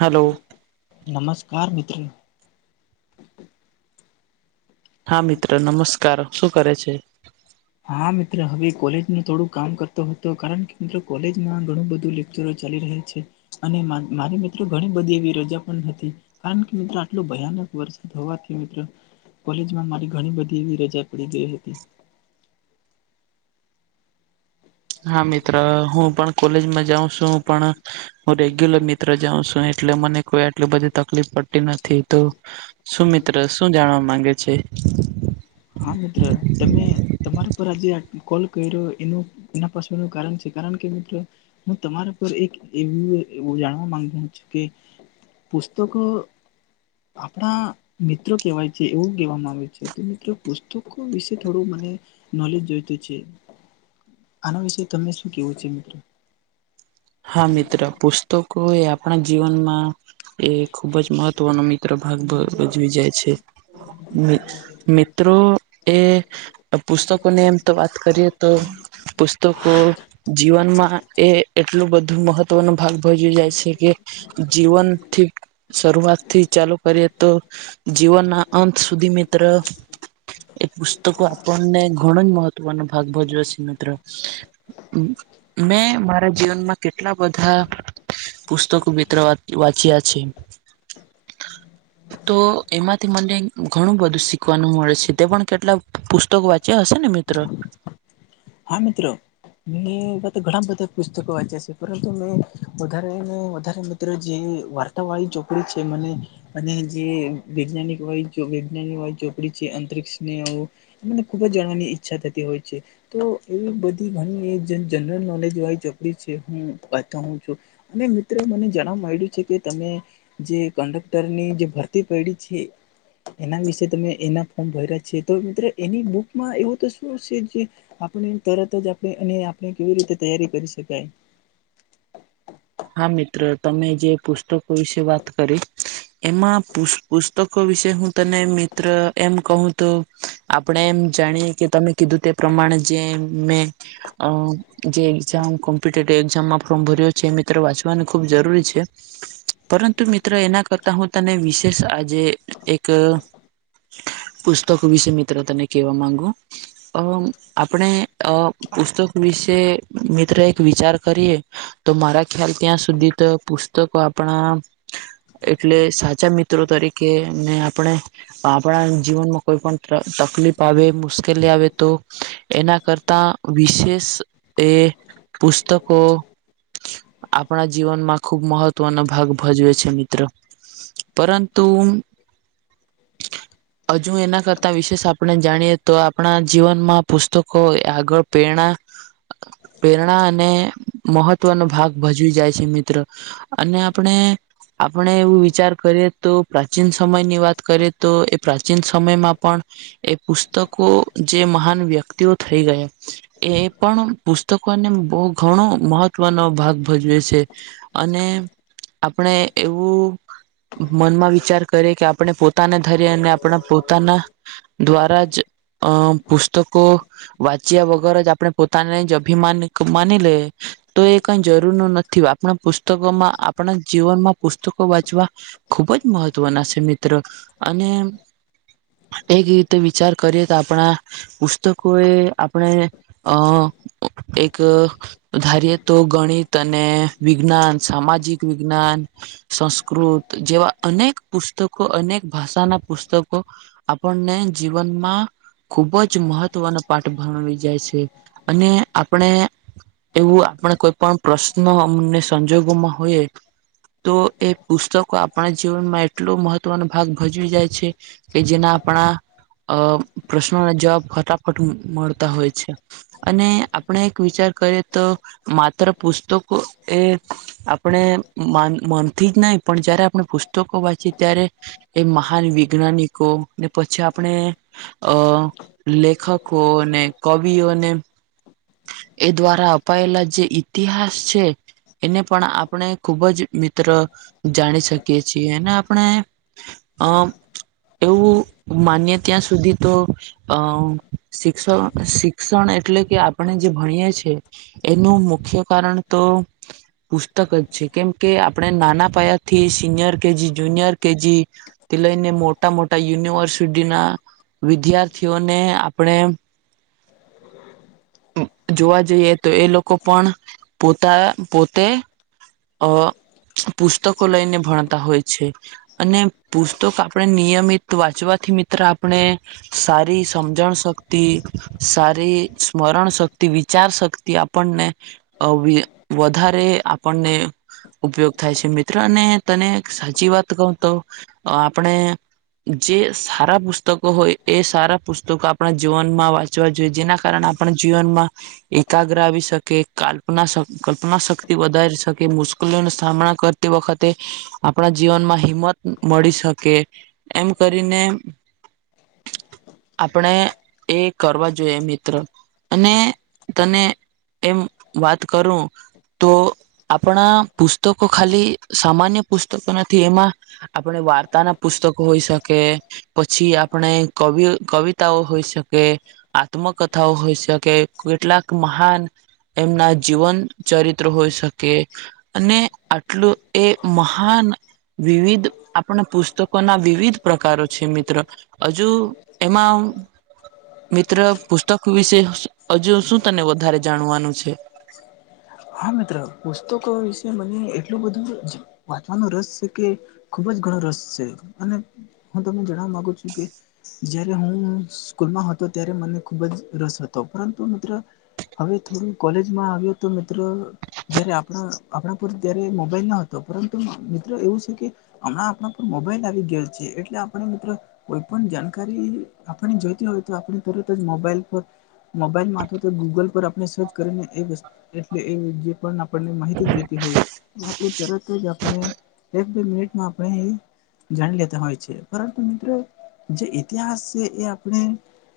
Hello નમસ્કાર મિત્ર. હા મિત્ર નમસ્કાર શું કરે છે? હા મિત્ર હવે કોલેજનુ થોડું કામ કરતો હતો કારણ કે મિત્ર કોલેજમાં ઘણું બધું લેક્ચરો ચાલી રહ્યા છે અને મારી મિત્રો ઘણી બધી એવી રજા પણ હતી. કારણ કે મિત્રો આટલો ભયાનક વરસાદ હોવાથી મિત્ર કોલેજમાં મારી ઘણી બધી એવી રજા પડી ગઈ હતી. હા મિત્ર હું પણ કોલેજમાં જાઉ છું પણ હું રેગ્યુલર મિત્ર જાઉં છું. એટલે મને કોઈ આટલી બધી તકલીફ પડતી નથી તો શું મિત્રસ શું જાણવા માંગે છે? હા મિત્ર તમે તમારા પર આજે કોલ કર્યો એનું એના પાછળનું કારણ છે કારણ કે મિત્ર હું તમારા પર એક એવુંવ જાણવા માંગુ છું કે પુસ્તકો આપણા મિત્રો કહેવાય છે એવું કહેવામાં છે તો મિત્રો પુસ્તકો વિશે થોડો મને નોલેજ જોઈતો છે. આના વિશે તમને શું કેવું છે મિત્ર? હા મિત્ર પુસ્તકો એ આપણા જીવનમાં એ ખુબ જ મહત્વનો મિત્ર ભાગ ભ ભજવી જાય છે. મિત મિત્ર તો એ પુસ્તકોની એમ તો વાત કરીએ તો પુસ તોકો જીવનમાં એ એટલું બધું મહત્વનો ભાગ ભજવી જાય છે, કે જીવનથી શરૂઆતથી ચાલુ કરીએ તો જીવનના અંત સુધી મિત્ર એ પુસ્તકો આપણને ઘણો જ મહત્વ નો ભાગ ભજવે છે, મિત્ર મેં [unintelligible] રા જીવનમાં કેટલા બધા પુસ્તકો મિત્ર વા વાંચ્યા છે. [unintelligible] [inaudible] તો એમાંથી મને ઘણું બધું શીખવાનું મળે છે, તે પણ કેટલા પુસ્તકો વાંચ્યા હશે ને મિત્ર? હા મિત્ર મે એવા તો ઘણા બધા પુસ્તકો વાંચ્યા છે, પરંતુ મેં વધારેને વધારે ત્ર જે વાર્તા વાળી ચોકડી છે, મને અને જે વૈજ્ઞાનિક હોય વૈજ્ઞાનિક વાડી ચોપડી પડી છે, અંતરિક્ષ [unintelligible] મને ખુબ જ જાણવાની ઈચ્છા થતી હોય છે. તો એવી બધી ઘણી એ જ જનરલ નોલેજ વાળી ચોપડી છે, હું બાટાવુ છું અને મિત્રો મને જણવા માંળયું છે, કે તમે જે કંડક્ટરની જે ભરતી પયડી છે. એના વિશે તમે એના ફોર્મ ભર્યા છે, તો મિત્ર એની બુકમાં એવું તો શું છે, જે આપણે તરત જ આપે અને આપણે કેવી રીતે તૈયારી કરી શકાય હા મિત્ર તમે જે પુસ્તકો વિશે વાત કરી એમાં પુ પુસ્તકો વિશે હું તને મિત્ર એમ કહું તો આપણે એમ જાણીએ કે તમે કીધું તે પ્રમાણે જે મેં અ જે એકઝામ કોમ્પિટેટિવ એઝામમાં ફોર્મ ભર્યો છે, મી ત્ર વાચવાનુ ખૂબ જરૂરી છે. પરંતુ મિત્રો એના કરતા હું તને વિશેષ આજે એક પુસ્તક વિશે મિત્ર તને કહેવા માગુ અ આપણે અ પુસ્તક વિશે મિત્ર એક વિચાર કરીએ તો મારા ખ્યાલ ત્યાં સુધી તો પુસ્તકો આપણા એટલે સાચા મિત્રો તરીકે ને આપણે આપણા જીવનમાં કોઈ પણ ત તકલીફ આવે મુશ્કેલી આવે તો એના કરતા વિશેષ એ પુસ્તકો આપણા જીવનમાં ખુબ મહત્વનો ભાગ ભજવે છે, મિત્રો પરંતુ [inaudible] અજુ એના કરતા વિશેષ આપણે જાણીએ તો આપણા જીવનમાં પુસ્તકો આગળ પ્રેરણા [inaudible] પ્રેરણા અને મહત્વનો ભાગ ભજવી જાય છે, મિત્ર અને આપણે આપણે એવું વિચાર કરીએ તો પ્રાચીન સમયની વાત કરીએ તો એ પ્રાચીન સમયમાં પણ એ પુસ્તકો જે મહાન વ્યક્તિઓ થઈ ગયા એ પણ પુસ્તકોને બો ઘણો મહત્વનો ભાગ ભજવે છે, અને આપણે એવું મનમાં વિચાર કરે કે આપણે પોતાના ધરયે અને આપણા પોતાના દ્વારા જ અ પુસ્તકો વાંચ્યા વગર જ આપણે પોતાને જ અભિમાન માની લએ તો એ કઈ જરૂર નથી, આપણા પુસ્તકોમાં, આપણા જીવનમાં પુસ્તકો વાંચવા ખૂબ જ મહત્વના છે મિત્ર, અને એક રીતે વિચાર કરીએ તો આપણા પુસ્તકો એ આપણે અ એક ધારીએ તો ગણિત અને વિજ્ઞાન, સામાજિક વિજ્ઞાન સંસ્કૃત, જેવા અનેક પુસ્તકો, અનેક ભાષાના પુસ્તકો આપણને જીવનમાં ખુબજ મહત્વનો પાઠ ભણાવી જાય છે, અને આપણે એવું આપણે કોઈ પણ પ્રશ્ન અને સંજોગોમાં હોય તો એ પુસ્તકો આપણા જીવનમાં એટલો મહત્વનો ભાગ ભજવી જાય છે. કે જેના આપણા, અ પ્રશ્નોના જવાબ ફટાફટ મળતા હોય છે. અને આપણે એક વિચાર કરીએ, તો માત્ર પુસ્તકો એ આપણે માન મનથી જ નહી, પણ જયારે આપણે પુસ્તકો વાંચીએ ત્યારે એ મહાન વિજ્ઞાનિકો, ને પછી આપણે અ લેખકો, ને કવિઓને એ દ્વારા અપાયેલા જે ઈતિહાસ છે. એને પણ આપણે ખુબ જ મિત્ર જાણી શકીએ છીએ, અને આપણે અમ, એવું માનીએ ત્યાં સુધી તો અ, શિક્ષણ, શિક્ષણ એટલે કે આપણે જે ભણીએ છીએ એનું મુખ્ય કારણ તો પુસ્તકજ છે, કેમ કે આપણે નાના પાયાથી સિનિયર કેજી, જુનિયર કેજી તેથી લઈને, મોટા મોટા યુનિવર્સિટીના વિદ્યાર્થીઓને આપણે [inaudible] [inaudible] જોવા જઈએ તો એ લોકો પણ પોતા પોતે અ પુસ્તકો લઈને ભણતા હોય છે. અને પુસ્તક આપણે નિયમિત વાંચવાથી મિત્ર આપણે સારી સમજણ શક્તિ, સારી સ્મરણ શક્તિ, વિચાર શક્તિ આપ પણને અવી વધારે આપણને ઉપયોગ થાય છે મિત્ર, અને તને સાચી વાત કહું તો, આપણે જે સારા પુસ્તકો હોય, એ સારા પુસ્તકો આપણા જીવનમાં વાંચ ચવા જોઈએ, જેના કારણે આપણા જીવનમાં એકાગ્ર આવી શકે. કાલ્પના શક, કલ્પના શક્તિ વધારી શકે, મુશ્કીલો નો સામના કરતી વખતે. આપણા જીવનમાં હિંમત મળી શકે, એમ કરીને [inaudible] આપણે એ કરવા જોઈએ મિત્ર. અને, તને એમ વાત કરું, તો આપણા પુસ્તકો ખાલી સામાન્ય પુસ્તકો નથી, એમાં આપણે વાર્તાના પુસ્તકો હોઈ શકે. પછી આપણે કવિઓ કવિતાઓ હોઈ શક કે, આત્મકથાઓ હોય શકે, કેટલાક મહાન એમના જીવન ચરિત્ર હોઈ શકે. અને આટલું એ મહાન વિવિધ, આપણા પુસ્તકોના વિવિધ પ્રકારો છે મિત્ર. હજુ એમાં મિત્ર પુસ્તક વિશે હજુ શું તને વધારે જાણવાનું છે? [unintelligible] હા મિત્ર પુસ્તકો વિશે મને એટલું બધું વાંચવાનો રસ છે કે ખુબ જ ઘણો રસ છે અને હું તમને જણવા માંગુ છું કે જ્યારે હું સ્કૂલમાં હતો ત્યારે મને ખુબ જ રસ હતો પરંતુ મિત્ર હવે થોડું કૉલેજમાં આવ્યો તો મિ મિત્ર જ્યારે આપણા આપણા પર ત્યારે મોબાઈલ ન હતો પરંતુ મિત્ર એવું છે કે હમણાં આપણા પર મોબાઈલ આવી ગયા છે એટલે આપણે મિત્રો કોઈ પણ જાણકારી આપણે જોઈતી હોય તો આપણે તરત જ મોબાઈલ પર મોબાઈલ માથી ગૂગલ પર આપણે સર્ચ કરીને એ વસ્ એટલે એ જે પણ આપણને માહિતી જોતી હોય એ આપણે તરત જ આપણે એક બે મિનિટમા આપાને એ જાણી લેતા હોય છે પરંતુ મિત્રો જે ઇતિહાસ છે એ આપણે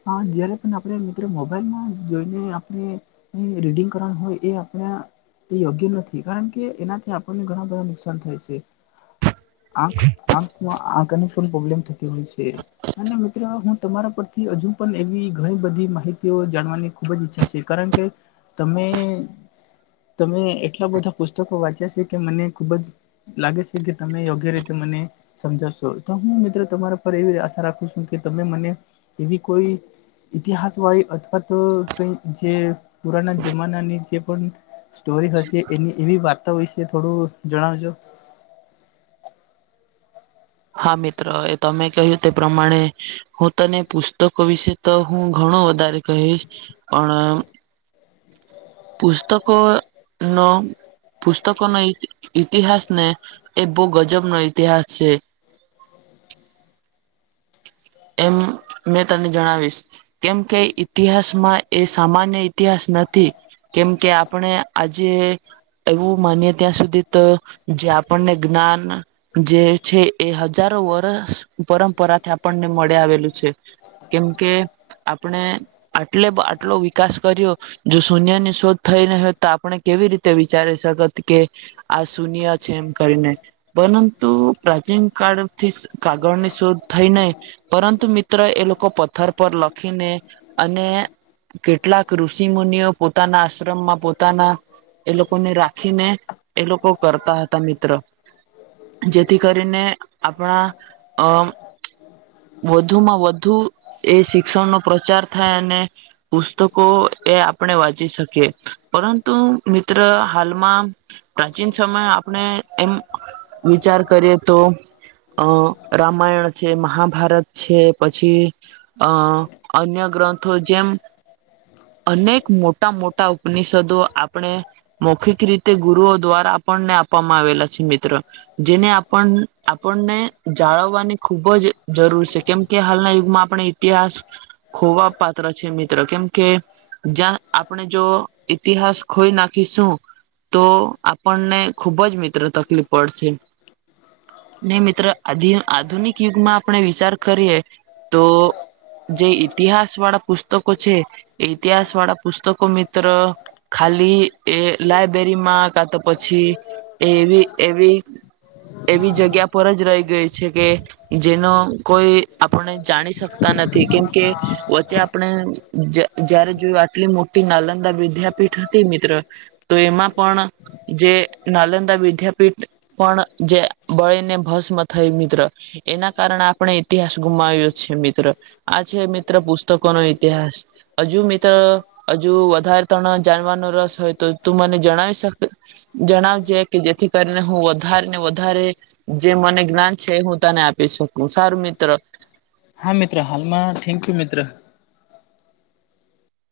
હા જયારે પણ આપણે મિત્રો મોબાઈલમાં જોઈને આપણે રીડિંગ કરવાનું હોય એ આપણા એ યોગ્ય નથી કારણ કે એનાથી આપણને ઘણા બધા નુકસાન થાય છે. આંખ આંખમાં આંખની પણ ફૂલ પ્રોબ્લેમ થતી હોય છે. અને મિત્રો હું તમારા પરથી હજુ પણ એવી ઘણી બધી માહિતીઓ જાણવાની ખૂબ જ ઈચ્છા છે કારણ કે તમે તમે એટલા બધા પુસ્તકો વાંચ્યા છે કે મને ખુબ જ લાગે છે કે તમે યોગ્ય રીતે મને સમજાવશો તો હું મિત્રો તમારા પર આશા રાખું છું કે તમે મને એવી કોઈ ઇતિહાસવાળી અથવા તો કંઈ જે પુરાના જમાનાની છે. પણ સ્ટોરી હશે એની એવી વાર્તા વિશે થોડું જણાવજો. હા મિત્ર એ તમે કહ્યું તે પ્રમાણે હું તને પુસ્તકો વિશે તો હું ઘણો વધારે કહીશ પણ પુસ્તકોનો પુસ્તકોનો ઇતિહાસ ને એ બહુ ગજબ નો ઈતિહાસ છે. એમ મેં તને જણાવીશ. કેમ કે ઇતિહાસમાં એ સામાન્ય ઇતિહાસ નથી. કેમ કે આપણે આજે એવું માનીએ ત્યાં સુધી તો જે આપણને જ્ઞાન જે છે એ હજારો વરસ પરંપરાથી આપણને મળી આવેલું છે. કેમ કે આપણે આટલે પ આટલો વિકાસ કર્યો જો શૂન્યની શોધ થઈને હોય તો આપણે કેવી રીતે વિચારી શક ત કે આ શૂન્ય છે એમ કરીને. પરંતુ પ્રાચીન કાળથીસ કાગળની શોધ થઈ નઈ પરંતુ મિત્ર એ લોકો પથ્થર પર લખીને અને કેટલાક ઋષિ મુનિઓ પોતાના આશ્રમમાં પોતાના એ લોકોને રાખીને એ લોકો કરતા હતા મિત્ર. જેથી કરીને આપણા અ વધુમાં વધુ એ શિક્ષણનો પ્રચાર થાય અને પુસ્તકો એ આપણે વાંચી શકીએ પરંતુ મિત્ર હાલમાં પ્રાચીન સમય આપણે એમ વિચાર કરીએ તો અ રામાયણ છે મહા ભારત છે પછી અ અન્ય ગ્રંથો જેમ અનેક મોટા મોટા ઉપનિષદો આપણે મોખીત રીતે ગુરુઓ દ્વારા આપણને આપવામાં આવેલા છે મિત્ર જેને આપણ આપણને જાળવવાની ખુબ જ જરૂર છે કેમ કે હાલના યુગમાં આપણે ઇતિહાસ ખોવા પાત્ર છે મિત્ર કેમ કે જ્યાં આપડે જો ઈતિહાસ ખોઈ નાખીશું તો આપણને ખુબ જ મિત્ર તકલીફ પડશે ને મિત્ર આધી આધુનિક યુગમાં આપણે વિચાર કરીએ તો જે ઈતિહાસ વાળા પુસ્તકો છે એ ઇતિહાસ વાળા પુસ્તકો મિત્ર ખાલી એ લાયબ્રેરી માં કા તો પછી એવી એવી એવી જગ્યા પર જ રઇ ગઈ છે કે જેનો કોઈ આપણે જાણી શકતા નથી કેમકે વચ્ચે આ પણે જ જયારે જો આટલી મોટી નાલંદા વિદ્યાપીઠ હતી મિત્ર તો એમાં પણ જે નાલંદા વિદ્યાપીઠ પણ જે બળીને ભસ્મ થઈ મિત્ર એના કારણે આપણે ઇતિહાસ ગુમાવ્યો છે મિત્ર આ છે મિત્ર પુસ્તકોનો ઈતિહાસ અજુ મિત્ર અજુ વધારે તણ જાણવાનો રસ હોય તો તું મને જણાવી શકે જણાવજે કે જેથી કરીને હું વધારે ને વધારે જે મને જ્ઞાન છે હું તને આપી શકું સારું મિત્ર હા મિત્ર હાલમાં થેન્કયુ મિત્ર